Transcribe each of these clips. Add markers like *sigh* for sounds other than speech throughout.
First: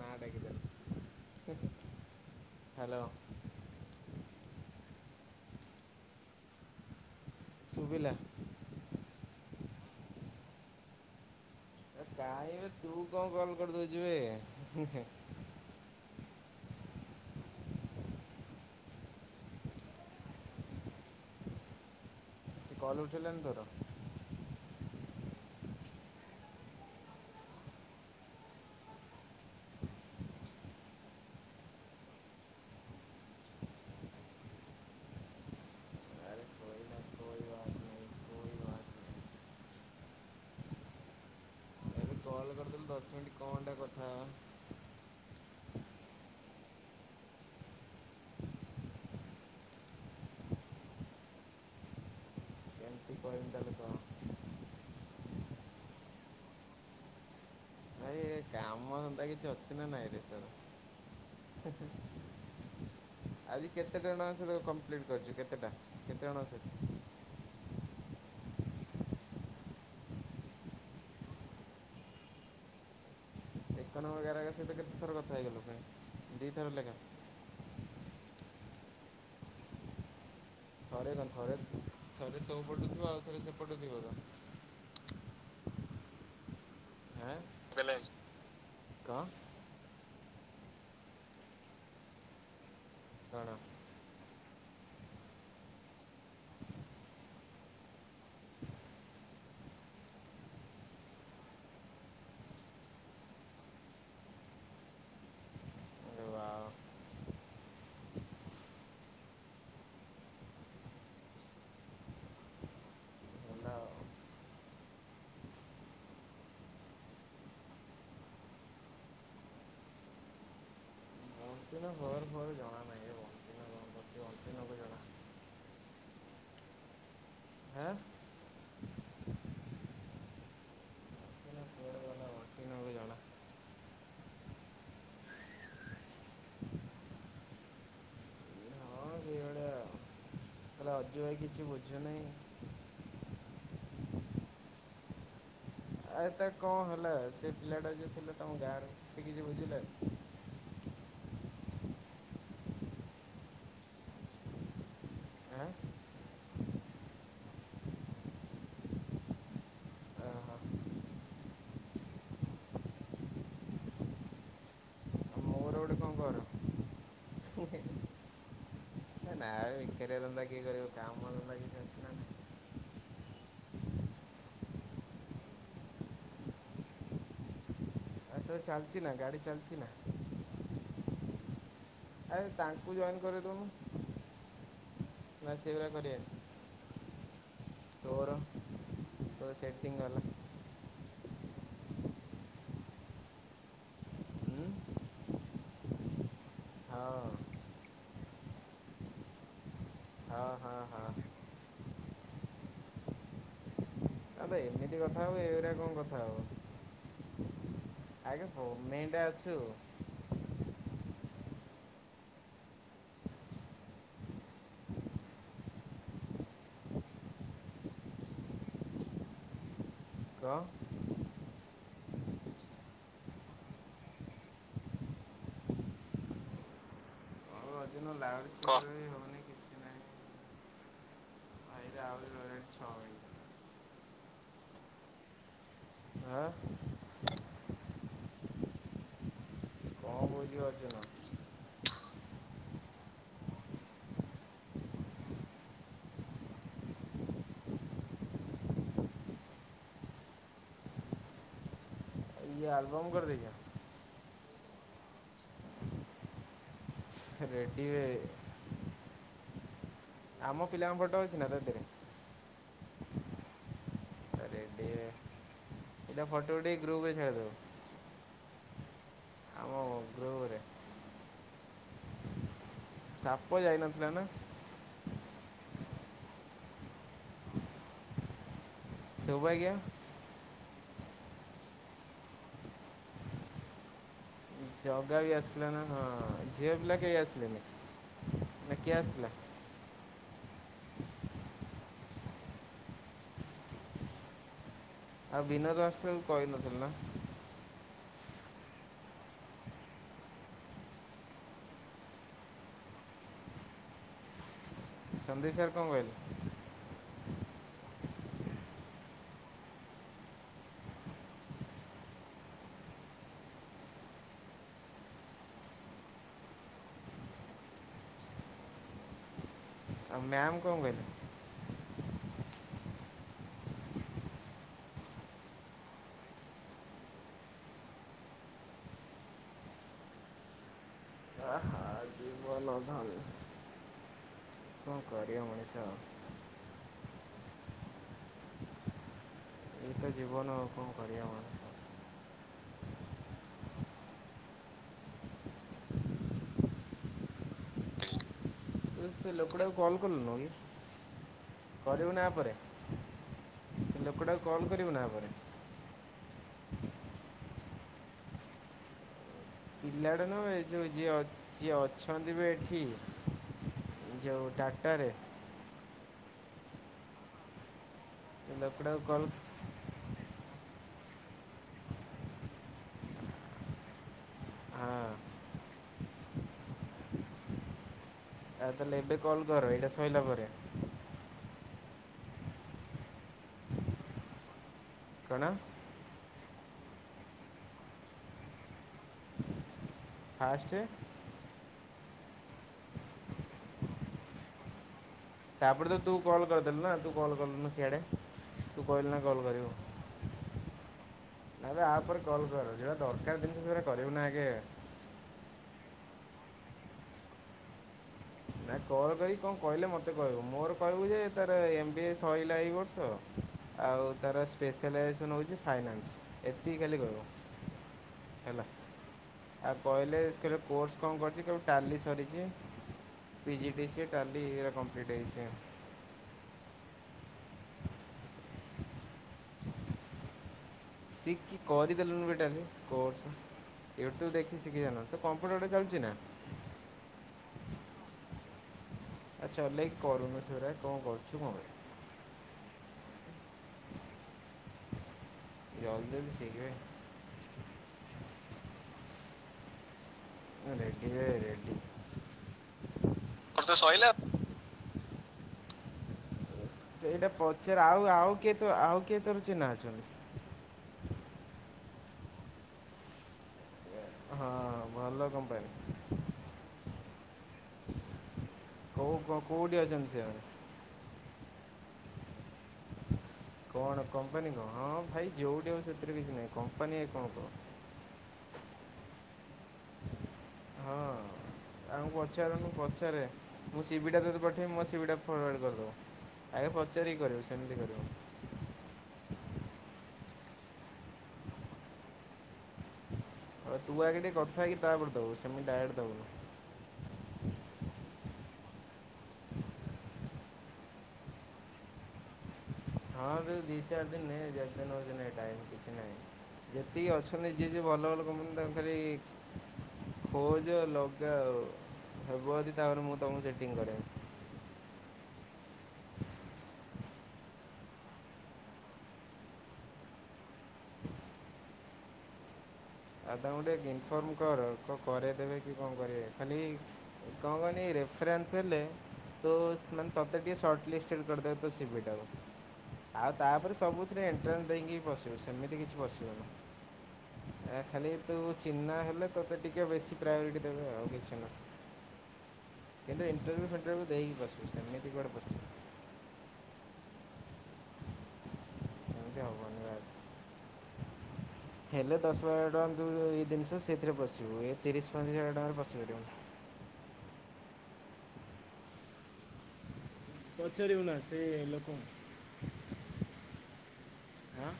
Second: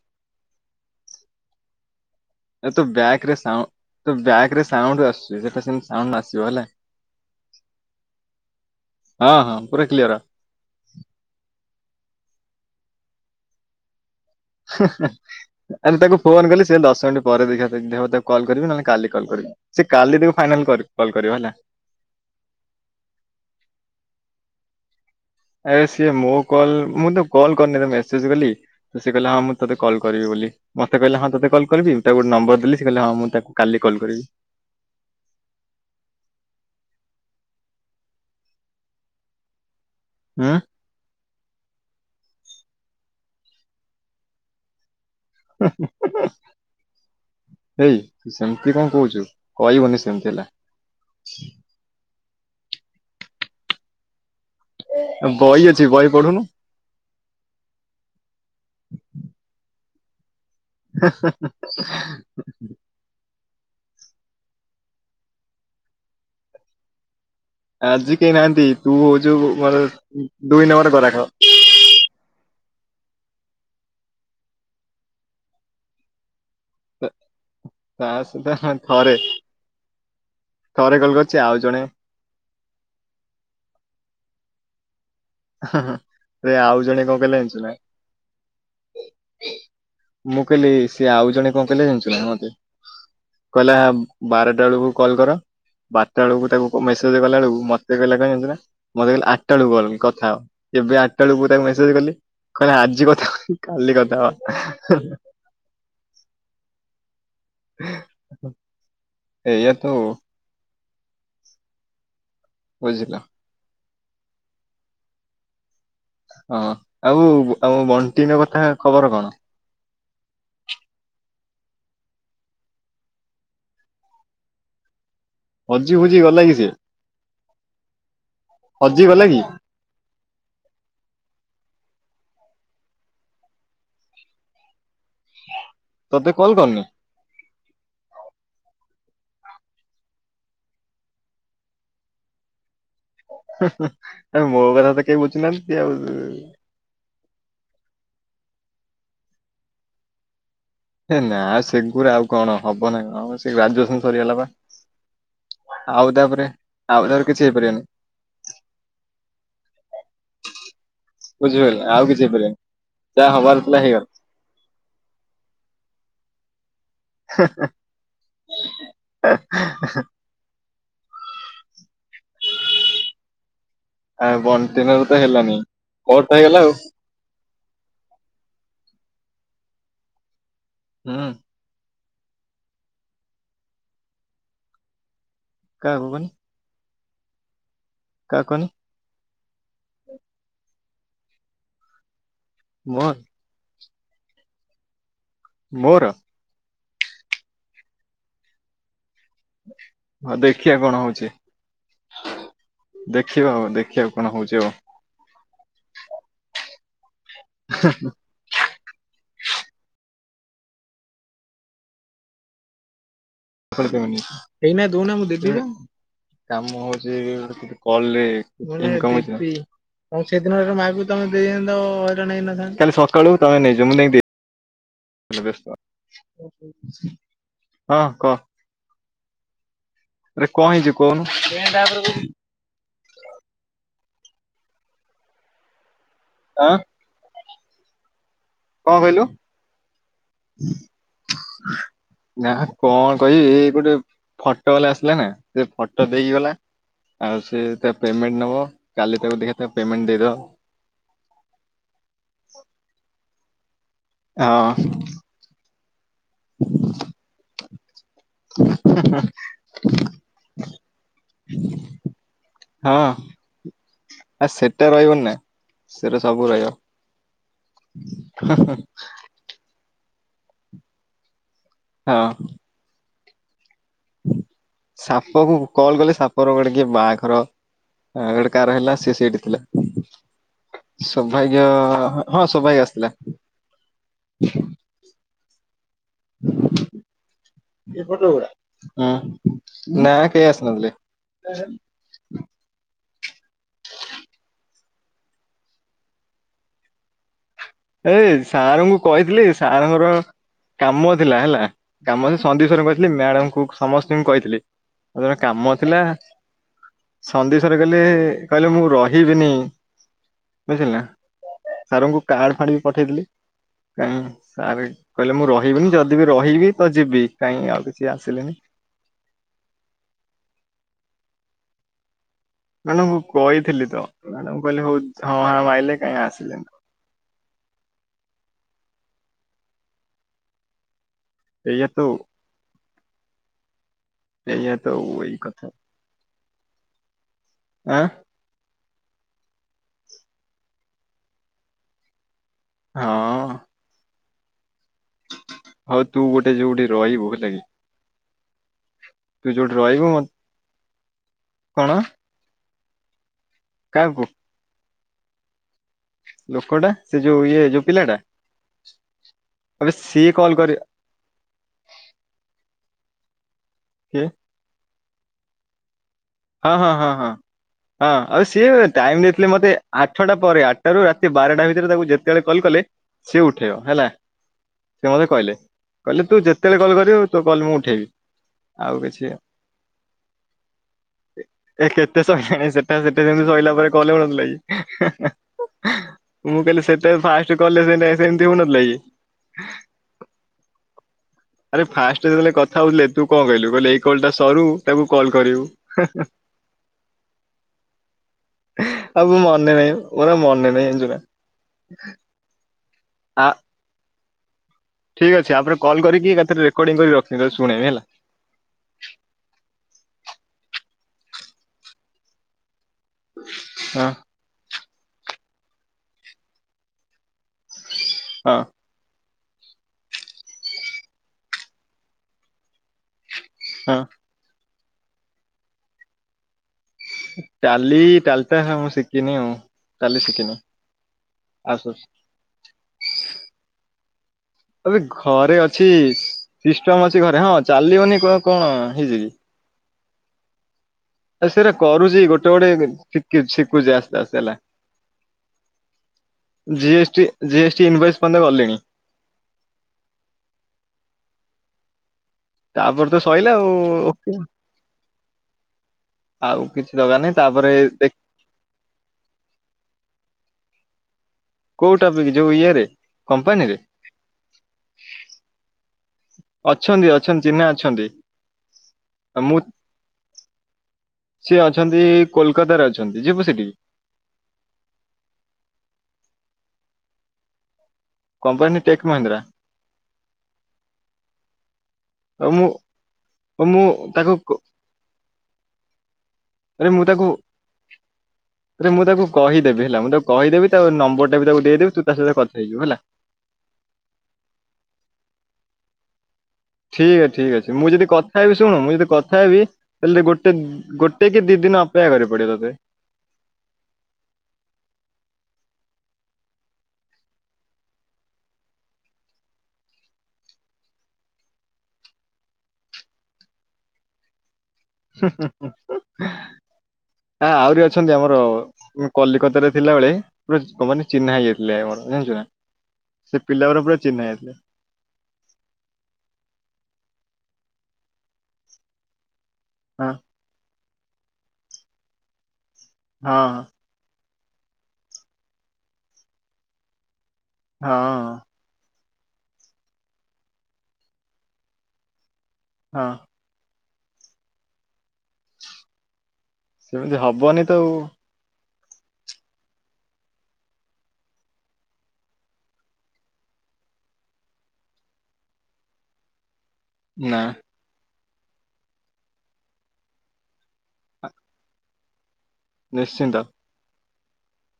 ନା *inaudible* ତୋ ହ୍ୟାଲୋ ବ୍ୟାରେ ତ ବ୍ୟାକରେ ସାଉଣ୍ଡ ଆସ ସେତିଣ୍ଡସିବ ହେଲା। ସୁବିଲା ପୁରୁରା କ୍ଲିୟର ଏ କାହିଁବେ ତୁ କଣ କଲ କରିଦଉଛିବେ ଆ ତାକୁ ଫୋନ୍ କଲି ସି ଦଶ ମିନିଟ୍ ପରେ ଦେଖାି ଦେବ ତାକୁ କଲ୍ କରିବି ନହେଲେ କାଲି କଲ୍ କରିବି ସେି କାଲି ତାକୁ ଫାଇନାଲ କଲ୍ କରିବ ହେଲା। ସେ କଲ ଉଠିଲଣି ତୋର ଆ ସିଏ ମୋ କଲ ମୁଁ ତ କଲ କରିନି ମେସେଜ କଲି ସେଏ କହିଲା ହଁ ମୁଁ ତୋତେ କଲ୍ କରିବି ବୋଲି ମତେ କହିଲେ ହଁ ତୋତେ କଲ୍ କରିବି ତାକୁ ଗୋଟେ ନମ୍ବର ଦେଲି ସେ କହିଲା ହଁ ମୁଁ ତାକୁ କାଲି କଲ୍ କରିବି। ଆରେ କୋଇନା କୋଇ ବାତ ନାହିଁ କୋଇ ବାତ ଆ ଲ ଦଶ ମିନିଟ୍ କଣଟା କଥା ହେବା। ଏଇ ସେମିତି କଣ କହୁଛୁ କହିବୁନି ସେମିତି ହେଲା- କ କହତାଳୁ କ- ବହି ଅଛି ବହି ପଢୁନୁ- ଭାଇ ଏ କାମ ସେନ୍ତା କିଛି ଅଛି ନା ନାଇଁ- *inaudible* ଆଜି କେତେ ଟଣଙ୍କ ସତ କମ୍ପ୍ଲିଟ କରିଛୁ କେତେଟା କେତେ ଜଣଙ୍କ ସହି- ଆଜି କେହି ନାହାନ୍ତି ତୁ ହଉଛୁ ମୋର ଦୁଇ ନମ୍ବର କର ଖ- ହେରୀକା ସହିତ କେତେଥର କଥା ହେଇଗଲୁଣି? ଦିଥର ଲ। ତା ସହିତ ଥରେ। ଥରେ କଲ୍ କ କରିଛି ଥରେ ଆଉ ଜଣେ ଥରେ ତୋ ପଟୁ ଥିବ ଆଉ ଥରେ ସେପଟୁ ଥିବ ତ ଆରେ ଆଉ ଜଣେ କଣ କହିଲେ ଆଁ ଯାଣିଛୁ ନା? କଣ ମୁଁ କହିଲି ସେ ଆଉ ଜଣେ କଣ କହିଲେ ଜଣିଛୁ ନା ମତେ କଣ? କହିଲା ବାରଟା ବେଳକୁ କଲ୍ କର ବାରଟା ବେଳକୁ ତାକୁ ମେସେଜ କଲା ବେଳକୁ ମତେ କହିଲା କଣ ଜାଣିଛୁ ନା ମତେ ଆଠଟା ବେଳକୁ କଲ୍ ଥା ହ ଏବେ ଆଠଟା ବେଳକୁ ତାକୁ ମେସେଜ କଲି କହିଲେ ଆଜି କଥା ହବାନି କାଲି କଥା ହବା। ଆରେ ୱାଓ ହ ଏୟା ତ ଆଉ। ବୁଝିଲ। ହେଲା ଆଉ। ହଁ ଆଉ ଆଉ ବଣ୍ଟି ନ କଥା ଖବର କଣ? *unintelligible* ହଜି ଫୋଜି ଗଲା କି ସେ? ଆଁ ହଜି ଗଲେ କି? ବଣ୍ଟି ନା କୁଆଡ଼େ ଗଲା ବଣ୍ଟି ନକୁ ଜଣା। ତୋତେ କଲ କରନି। ହେଲେ ଅଜୁ ଭାଇ କିଛି ବୁଝୁନହିଁ। ଆ ମୋ କଥା ତ କେହି ବୁଝିନାହାନ୍ତି। ଏତ କଣ ହେଲା। *unintelligible* ହେ ନା ସେଗୁରା ଆଉ କଣ ହବ ନା କ ସେ ଗ୍ରାଜୁଏସନ ସରିଗଲା ବା ଆଁ ଆଉ ତାପରେ ଆଉ ତାପରେ କିଛି ହେଇପାରିବନି। ଓହୋ ଆଉ ବୁଝିପାରିଲ ଆଉ କିଛି ହେଇପାରିବନି ଯାହା ହବାର ଥିଲା ହେଇଗଲା। ମୋର ଗୋଟେ କଣ କର *inaudible* ନା ରେ ବେକାରିଆ ଧନ୍ଦା କିଏ କରିବ। କାମ ଧନ୍ଦା କିଛି ଅଛି ନା ନାହିଁ। ଆ ବଣ୍ଟନର ତ ହେଲାନି କଟ ତ ହେଇଗଲା ଆଉ। ଏଠୋ ଚାଲିଛି ନା ଗାଡ଼ି ଚାଲିଛି ନା? ହଁ ଆରେ ତାଙ୍କୁ ଜଏନ କରେଇଦୋଉନୁ ମୁୁ ନା ସେବି ଆଉ କାହାକୁ କରିଆ କହନି କାହାକୁ କହନି? ତ ସେଟିଂ ହେଲା। ମୁଁ ଉଁ ମୋର ହଁ ହଁ ଦେଖିବା କଣ ହଉଛି ଦେଖିବା ହଉ ଦେଖିବାକୁ ତାଲେ ଏମିତି କଥା ହଉ ଏଗୁଡା କଣ କଥା ହଉ ଆଞା ପ ମେଟା ଆସ ହ ନି ହେଇନା ଦଉନା ମୁ ଦେବି ପା କାମ ହଉଛି ଗୋଟେ କଲ ରେ ଇନକମ୍ ହୋଉଛି। ହଁ କହ। ସେଇଦିନରେ ମାଇକୁ ତମେ ଦେଇଅନ୍ତ ାଲି ସକାଳୁ ତମେ ନେଇଯ ମୁଁକିି? ଲ ବ୍ୟ ଯୁ ଲା ହ ଆରେ କଣ ହେଇଛୁ କହନୁ। କେଟ ଭାଇରେ ଆହୁରି ରହିଲାଣି ଛଅ ମିନିଟ୍। ଆ ଆଁ କଣ କହିଲୁ କଣ କହୁଛି ଅର୍ଜୁନ *inaudible* ନା କଣ କହିବି ଏଇ ଗୋଟେ ଫଟୋ ବାଲା ଆସିଲା ନା ସେ ଫଟୋ ଦେଇକି ଗଲା ଆଉ ସେ ତା ପେମେଣ୍ଟ ନବ କାଲି ତାକୁ ଦେଖି ପେମେଣ୍ଟ ଦେଇଦବ। ଇ ଆଲବମ୍ କରଦିା ହଁ ହ ରେଟିିବ। *inaudible* ଆମ ଫିଲାମ ଫଟ ଅଛି ନା ତ ଏଥିରେ ହଁ ଆ ସେଟା ରହିବନି ନା ସେରେ ଏଇଟା ସାବୁ ଫଟୋ ରା ଉଠେଇ ଗ୍ରୁପରେ ଛାଡ଼ିଦବୁ ଆମ ଗ୍ରୁପରେ ହଁ ସାପ ଯାଇନ ହେ ନା ସାପ କ କଣ କଲେ ସାପର ଗୋଟେ କିଏ ବାହାଘର ଗୋଟେ କାହାର ହେଲା। ସେ ସେଠଥିଲା। ସୌଭାଗ୍ୟ ସୌଭାଗ୍ୟ ହଁ ସୌଭାଗ୍ୟ ଆସିଥିଲା। ଯୋଗା ବି ଆସଥିଲା ନା? ହଁ ଝିଅ ପିଲା କେହି ଆସିଲେନି ନା କିଏ ଁ ଆସିଥିଲା? ନା ପେ ଆସନଲେ ଆଉ ବିନୋଦ ରାଷ୍ଟ୍ର କହିନଥିଲ ନା? ଏଇ ସାର୍ ଙ୍କୁ କହିଥିଲି ସାର୍ଙ୍କର କାମ ଥିଲା ହେଲା କାମ ଥିଲା ସନ୍ଦଶଵର କହିଥିଲି ମ୍ୟାଡମ କ ସମସ୍ତଙ୍କୁ କହିଥିଲି। ଆଉ ତର ସନ୍ଦୀପ ସାର୍ କାମ କଣ ଥିଲା। କହିଲେ ସନ୍ଦିପ ସାର କହିଲେ କହିଲେ ମୁଁ ରହିବିନି ବୁଝିଲ ନା ସାରଙ୍କୁ କାର୍ଡ କାର୍ଡ ଫାର୍ଡ ବି ପଠେଇଥିଲି ସାର କହିଲେ ମୁଁ ରହିବିନି ଯଦି ବି ରହିବି ତ ଯିବି କାଇଁ ଆଉ କିଛି ଆସିଲେନି ଆଉ ମ୍ୟାମ କଣ କହିଲେ ମ୍ୟାଡମକୁ କହିଥିଲି ତ ମ୍ୟାଡାମ କହିଲି ହଉ ହଁ ହଁ ଆଇଲେ କାଇଁ ଆସିଲେ ନାହିଁ ଆହା ଏଇଆ ତ ଆଉ *inaudible* ଏଇଆ ତ କଣ ଆଉ ଏଇ କରିବା କଥା ମଣିଷ ଆଉ। ଏଁ। ଏଇ ତ ଜୀବନ ଆଉ କଣ କରିବା ମଣିଷ। ହଁ। ହଉ ତୁ ଗୋଟେ ଯୋଉଠି ରହିବୁ ହେଲା କି। ତ ସେ ତୁ ଲୋକଟାକୁ ଯୋଉଠି କଲ ରହିବୁ ମତେ କଲୁନୁ କି? କଣ କରିବୁନି ଆ ପରେ। ଲୋକଟାକୁ କଲ କରିବୁ ନା ଆଉ। ଲୋକ ଟା ସେ ଯୋଉ ଇଏ ଯୋଉ ପିଲାଟା। ଆବେ ପିଲାଟେ ସିଏ ନୁହଁ କଲ୍ ବେ ଏ କରି ଯୋଉ ଯିଏ ଯିଏ ଅଛନ୍ତି ବେ ଏଠି କିଏ ଯୋଉଁ ଟାଟାରେ। ହଁ ହଁ ହଁ ହଁ। ହଁ ଆଉ ସେ ସିଏ ଲୋକଟାକୁ ଟାଇମ କଲ୍ ଦେଇଥିଲେ ମୋତେ ଆଠଟା ପରେ ଆଠଟାରୁ ରାତି ବାରଟା ଭିତରେ ତାକୁ ଯେତେବେଳେ କଲ କଲେ ସିଏ ଉଠେଇବ ହେଲା ହଁ ସେ ମୋତେ କହିଲେ କହିଲେ ତୁ ଯେତେବେଳେ କଲ୍ କରିବୁ ତୋ କଲ୍ ମୁଁ ଉଠେଇବି। ଆଉ ତାହେଲେ ଏବେ କିଛି କଲ କରେ ଏଇଟା ଶଇଲା ପରେ। ଏ କେତେ ସରିଲାଣି ସେଟା ସେଠ ସେମିତି ସରିଲା ପରେ କଲେ କରୁଥିଲା। କଣ? ମୁଁ କହିଲି ସେତେ ଫାଷ୍ଟ କଲରେ ଏନେ ସେମତି ହଉନଥିଲା କି? ଫାଷ୍ଟେ। ଆରେ ଫାଷ୍ଟେ ଯେତେବେଳେ କଥା ହଉଥିଲେ ତୁ କଣ କହିଲୁ କହିଲୁ ଏଇ କଲଟା ସରୁ ତାକୁ। କଲ୍ କରିବୁ ତାପରେ ତ ତୁ କଲ କରିଦେଲୁ ନା ତୁ କଲ କଲୁନୁ ସିଆଡେ ତୁ କହିଲୁ ନା ଆଉ ମୋ କଲ ମନେ ନାହିଁ ମୋର ଆଉ ମନେ ନାହିଁ ଜାଣିଛୁ ନା କରିବୁ ଆପରେ କଲ କର ଯଉଟା ଦରକାର ଜିନିଷ ସେଟା କରିବୁ ନା। ଇଏ। ଠିକ ଅଛି ୟା ପରେ କଲ କରିକି ଏକାଥରେ ରେକର୍ଡିଂ କରି ରଖିବି ତତେ ଶୁଣେଇବି ହେଲା। ନାଇଁ କଲ୍ କରି କଣ କହିଲେ ମୋତେ କହିବୁ ମୋର କହିବୁ ଯେ ତାର ଏମ ବିଏ ସରିଲା ଏଇ ବର୍ଷ। ତ ଆଉ ହଁ ତାର ସ୍ପେସ। ମାଇକ୍ରୋ ଫାଇନାନ୍ସ ହଉଛି ଫାଇନାସ ଏତିକି ଖାଲି କହିବ। ହଁ ହେଲା। ଆଉ କହିଲେ ଏଥିରେ କୋର୍ସ କଣ କରିଛି କେବେ ଟାଲି ସରିଛି। ହଁ ପିଜିଡିସିଏ ଟାଲି ଏ ରାକ। *unintelligible* ଟାଲୀ ଟାଲୀ ଟା ହଁ ମୁଁ ଶିଖିନି ଆଉ ଟାଲୀ ଶିଖିନି। ଶିଖିକୁ ଆସୁ କରିଦେଲୁନି ବେ ଟାଲି କୋର୍ସ। ୟୁଟ୍ୟୁବ ଦେଖି ଶିଖି ଆବେ ଜାଣ ତ ଘରେ କମ୍ପ୍ୟୁଟରଟା ଅଛି ଚାଲୁଛି ନା ସିଷ୍ଟମ ଅଛି ଘର ହଁ ଚାଲିବନି କହ କଣ ହେଇଛି କି? ଆଉ ଚଲେଇକି କରୁନୁ ସେଗୁରା କ'ଣ କରୁଛୁ ଆ କ'ଣ ସେଇରା ବେ କରୁଛି ଗୋଟେ ଗୋଟେ ଶିଖି ଶିଖୁଛି ଆସ୍ତେ ଆସ୍ତେ ହେଲା। ଜଲ୍ଦି ଜଲ୍ଦି ଶିଖ ଜିଏସ୍ଟି ଜିଏସ୍ଟି ଇନଭେଷ୍ଟ ଏପର୍ଯ୍ୟନ୍ତ ଗଲିଣି। ରେଡିରେ ରେଡ଼ି। ତାପରେ ତ ସଇଲା ତୋର ଆଉ ତ ସଇଲା। ଓକେ। ଆଉ କିଛି ଦରକାର ସେଇଟା ନାହିଁ ତାପରେ ପଚାର ଆଉ ଦେଖ- ଆଉ କିଏ ତ ଆଉ କିଏ ତୋର ଚିହ୍ନା ଅଛନ୍ତି। କୋଉଟା ଯୋଉ ଇଏରେ କମ୍ପାନୀରେ ହଁ ଭଲ କମ୍ପାନୀ ଅଛନ୍ତି ଅଛନ୍ତି ଚିହ୍ନା ଅଛନ୍ତି। କୋଉ ଆଉ ମୁଁ କୋଉଠି ଅଛନ୍ତି ସିଏ? ସିଏ ଅଛନ୍ତି କୋଲକାତାରେ ଅଛନ୍ତି। ଯିବୁ ସେଠିକି କଣ କମ୍ପାନୀ କଣ ହଁ ଭାଇ ଯୋଉଠି ଆଉ ସେଥିରେ କିଛି ନାହିଁ କମ୍ପ କମ୍ପାନୀ କଣ କହ? Company take Mahindra. ହଁ। ଆଉ ପଚାରନୁ ପଚାରେ ଆଉ ମୁଁ ସିିବି ଟା ତାକୁ ତତେ କ- ପଠେଇବି ମୋ ସିିବି ଟା ଫରୱାର୍ଡ କରିଦବ ଆଗେ ଆରେ ମୁଁ ପଚାରିକି ତାକୁ କରିବ ସେମିତି କରିବନି। ରେ ମୁଁ ତାକୁ କହିଦେବି ହେଲା ମୁଁ ତାକୁ କହିଦେବି ତାପରେ ନମ୍ବର ଟା ବି ତାକୁ ଦେଇଦେବି ତୁ ତା ସହିତ କଥା ହେଇଯିବୁ ହେଲା। ଆଉ ତୁ ଆଗେ ଟିକେ କଥା ହେଇ କି ତାପରେ ଦବୁ ସେମିତି ଡାଇରେକ୍ଟ ଦବୁନୁ। ଠିକ ଅ ଠିକ ଅଛି ମୁଁ ଯଦି କଥା ହେବି ଶୁଣ ମୁଁ ଯଦି କଥା ହେବି ତାହେଲେ ଗୋଟେ ଗୋଟେ କି ଦି ଦିନ ଅପେକ୍ଷା କରିବାକୁ ପଡିବ ତତେ। ହଁ ସେଇ ଦି ଚାରି ଦିନ ଯେତେ ନଉଚୁ ନେ ଟାଇମ୍ କିଛି ନାହିଁ ଯେତିକି ଅଛନ୍ତି ଯିଏ ଯୋଉ ଭଲ ଭଲ କମ୍ପାନୀ ତାଙ୍କୁ ଖାଲି ଖୋଜ ଲଗାଅ ହେବ ତାପରେ ମୁଁ ତମକୁ ସେଟିଂ କରବି ଆ ଆହୁରି ଅଛନ୍ତି ଆମର କଲିକତାରେ ଥିଲାବେଳେ ପୁରା ମାନେ ଚିହ୍ନା ହେଇଯାଇଥିଲେ ଆମର ଜାଣିଛୁ ନା। ଆ ସେ ତାଙ୍କୁ ପିଲା ଗୁରା ଟିକେ ପୁରା ଚିହ୍ନା ଇନଫର୍ମ ହେଇଯାଇଥିଲେ କର କ କରେଇଦେବେ କି କଣ କରିବେ ଖାଲି କଣ କହନି ରେଫରେନ୍ସ ହେଲେ ତ ହଁ ମାନେ ତତେ ଟିକେ ସର୍ଟ ଲିଷ୍ଟ କରିଦେବେ ତୋ ସିଭି ଟାକୁ। ଆଉ ହଁ ତାପରେ ସବୁଥିରେ ଏ ଏଣ୍ଟ୍ରଂଶ ଦେଇକିି ବି ପଶିବ ସେମିତି କିଛି ପଶିବୁନୁ। ହଁ ଖାଲିୁ ଚିହ୍ନା ହେ। ଲେ ତୋତେ ଟିକେ ବେଶୀ ପ୍ରାୟୋରିଟି ଦେବେ ଆଉ କିଛି ନା *inaudible* ହଁ। କିନ୍ତୁ ଇଣ୍ଟରଭିୁ ଫଣ୍ଟ *inaudible* ଦେଇକି ବସିବୁ ସେମିତି ଗୁଆଡ଼େ ବସ *inaudible* ସେମିତି ହବନି ତ ଆଉ ଏମତି ହବନି ବାସ ହେଲେ ଦଶ ହଜାର ଟଙ୍କା ଯୋଉ ଏ ଜିନିଷ ସେଥିରେ ପଶିବୁ ଏ ତିରିଶ ପତିରିଶ ହଜାର ଟଙ୍କାରେ ପଶିପାରିବୁ ନା *inaudible* ନିଶ୍ଚିନ୍ତ। ଆଁ।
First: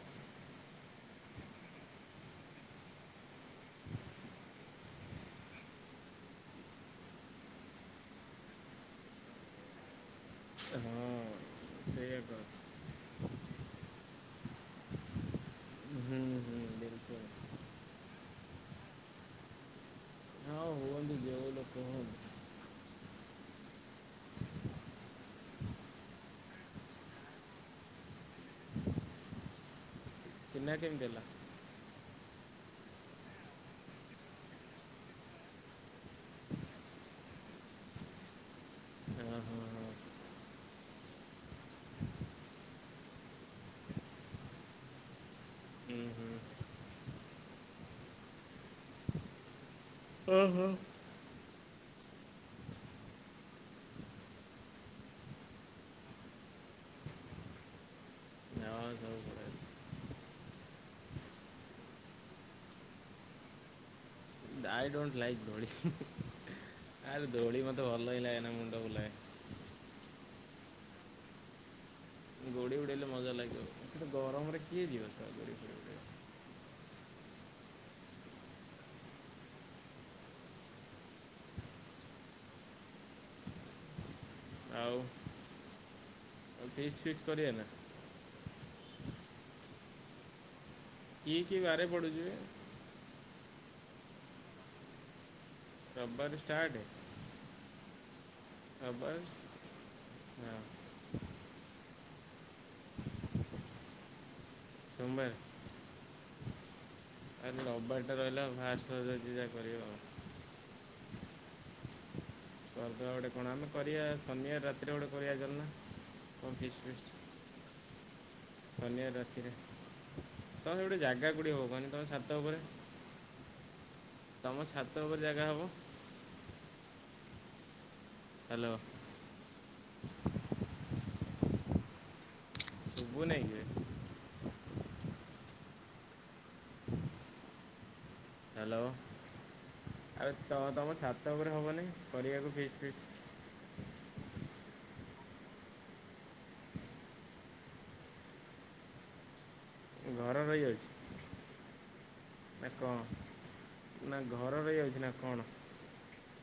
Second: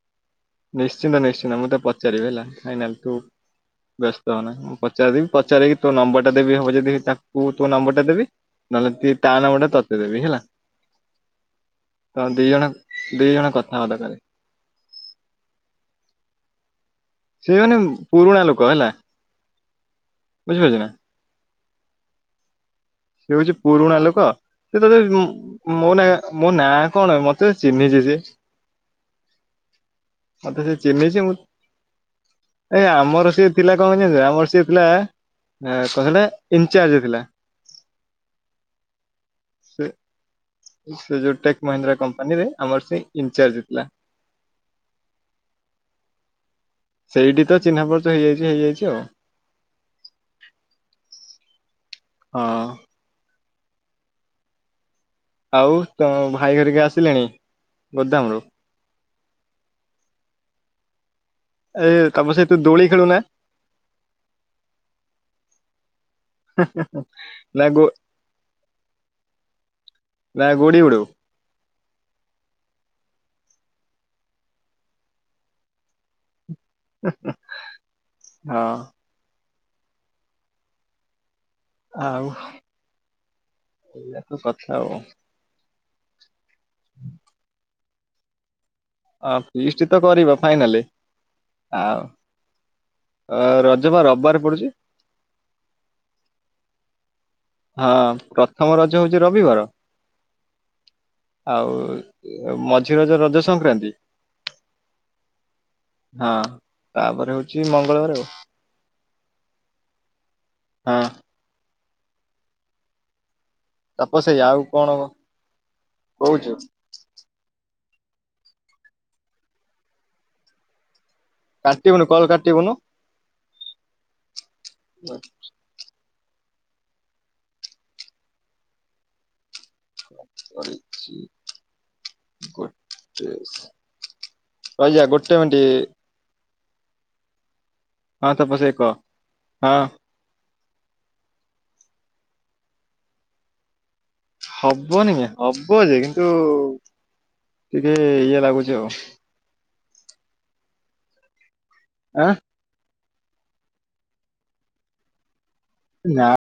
ନିଶ୍ଚିନ୍ତ ନିଶ୍ଚିନ୍ତ ମୁଁ ତ ପଚାରିବି ହେଲା ଫାଇନାଲ ତୁ ବ୍ୟସ୍ତ ହବ ନା ମୁଁ ପଚାରିଦବି ପଚାରିକି ତୋ ନମ୍ବର ଟା ଦେବି ହବ ଯଦି ତାକୁ ତୋ ନମ୍ବର ଟା ଦେବି ନହେଲେ ତା ନମ୍ବର ଟା ତତେ ଦେବି ହେଲା। ହଁ ସେଇଆ ତା କର। ଦି ଜଣ ଦିଇ ଜଣ କଥାବାର୍ତ୍ତା କରେ ହୁଁ ହୁଁ ବିଲକୁଲ। ସେ ମାନେ ପୁରୁଣା ଲୋକ ହେଲା ହଁ ବୁଝିପାରୁଚୁ ନା ହୁଅନ୍ତୁ ଯୋଉ ଲୋକ ହୁଅନ୍ତୁ ସେ ହଉଚି ପୁରୁଣା ଲୋକ ସେ ତ ମୋ ନା ମୋ ନାଁ କଣ ମତେ ଚିହ୍ନିଚି ସିଏ। ମତେ ସେ ଚିହ୍ନା କେମିତି ହେଲା? ଚିହ୍ନିଚି ମୁଁ ଏ ଆମର ସେ ଥିଲା କଣ ଜାନୁଚୁ ନା ଆମର ସେ ଥିଲା କ ସେଟା ଇନଚାର୍ଜ ଥିଲା। ହଁ ହଁ ସେ ହଁ। ଯୋଉ ଟେକ୍ ମେହେନ୍ଦ୍ରା କପାନୀରେ ଆମର ସେ ଇନଚାର୍ଜ ଥିଲା। ସେଇଠି ତ ଚିହ୍ନା ପରିଚୟ ହେଇଯାଇଚି ହେଇଯାଇଚି ଆଉ। ହଁ ହଁ। ହଁ। ଆଉ ତୋ ଭାଇ ହେରିକି ଆସିଲେଣି ଗୋଦାମରୁ? ହଁ ସବୁ ବଢ଼ିଆ ଏଇ ତାମେ ସେ ତୁ ଦୋଳି ଖେଳୁନା। ଆଇ ଡୋଣ୍ଟ ଲାଇକ୍ ଦୋଳି ଆରେ ଦୋଳି ନା ମତେ ଗୋ ଭଲ ହିଁ ଲାଗେନା ମୁଣ୍ଡ ବୁଲାଏ। *unintelligible* ଗୋଡି ଉଡେଇଲେ ମଜା ଲାଗିବ କିନ୍ତୁ ଗରମରେ କିଏ ଯିବ *unintelligible* ହଁ। ଆଉ ଏଇଆ ତ କଥା ଆଉ। ଆଉ ଫିଷ୍ଟ୍ ଫିଷ୍ଟ୍ କରିବା ନା? ହଁ ଫିଷ୍ଟ ତ କରିବ ଫାଇନାଲି। କି କି ବାରେ ଆଉ ପଡୁଛିି ବେ? ଅ ରଜ ବା ରବିବାର ପଡୁଚି। ରବାର ଷ୍ଟାର୍ଟ ହଁ। ପ୍ରଥମ ରଜ ହଉଛି ରବିବାର ହଁ ଆଉ ମଝି ରଜ ରଜ ସଂକ୍ରାନ୍ତି। ସୋମବାର। ହଁ। ତାପରେ ହଉଛି ଆରେ ରବାର ମଙ୍ଗଳବାର ଟା ଆଉ ରହିଲା ବାହାର ସଛି ଯାହା କରିହବ। ହଁ *unintelligible* କଣ ଆମେ କରିବା ତପସ୍ୟାଇ ଆଉ ଶନିବାର କଣ ରାତିରେ ଗୋଟେ କରିବା ଚାଲ ନା କଣ କହୁଛୁ ଫିଷ୍ଟ ଫିଷ୍ଟ। ଶନିବାର ରାତିରେ ତମ ସେଇଟି ଗୋଟେ ଜାଗା କୋଉଟି ହବ କହନି ତମ କାଟିବୁନୁ କଲ ଛାତ ଉପରେ କାଟିବୁନୁ। ତମ ଛାତ ଉପରେ ଜାଗା ହବ। ହାଲୋ। *inaudible* ଶୁବୁ ନେଇଁ କିରେ? ରାଇଜା ଗୋଟେ ମିିନିଟ୍ ହଁ ତାପସ୍ ଭାଇ କଅ ହଁ। ଆ ତ-ତମ ଛାତ ଉପରେ ହବନି କରିବାକୁ ଫିସ୍ ଫିସ୍। ହବନି ହବ ଯେ କିନ୍ତୁ ଟିକେ ଇଏ ଲାଗୁଛି ଆଉ। ଘର ରହିଯାଉଛି ଆଁ। ନା କଣ ନା ଘର ରଇ ଯାଉଛି ନା କଣ। ନା।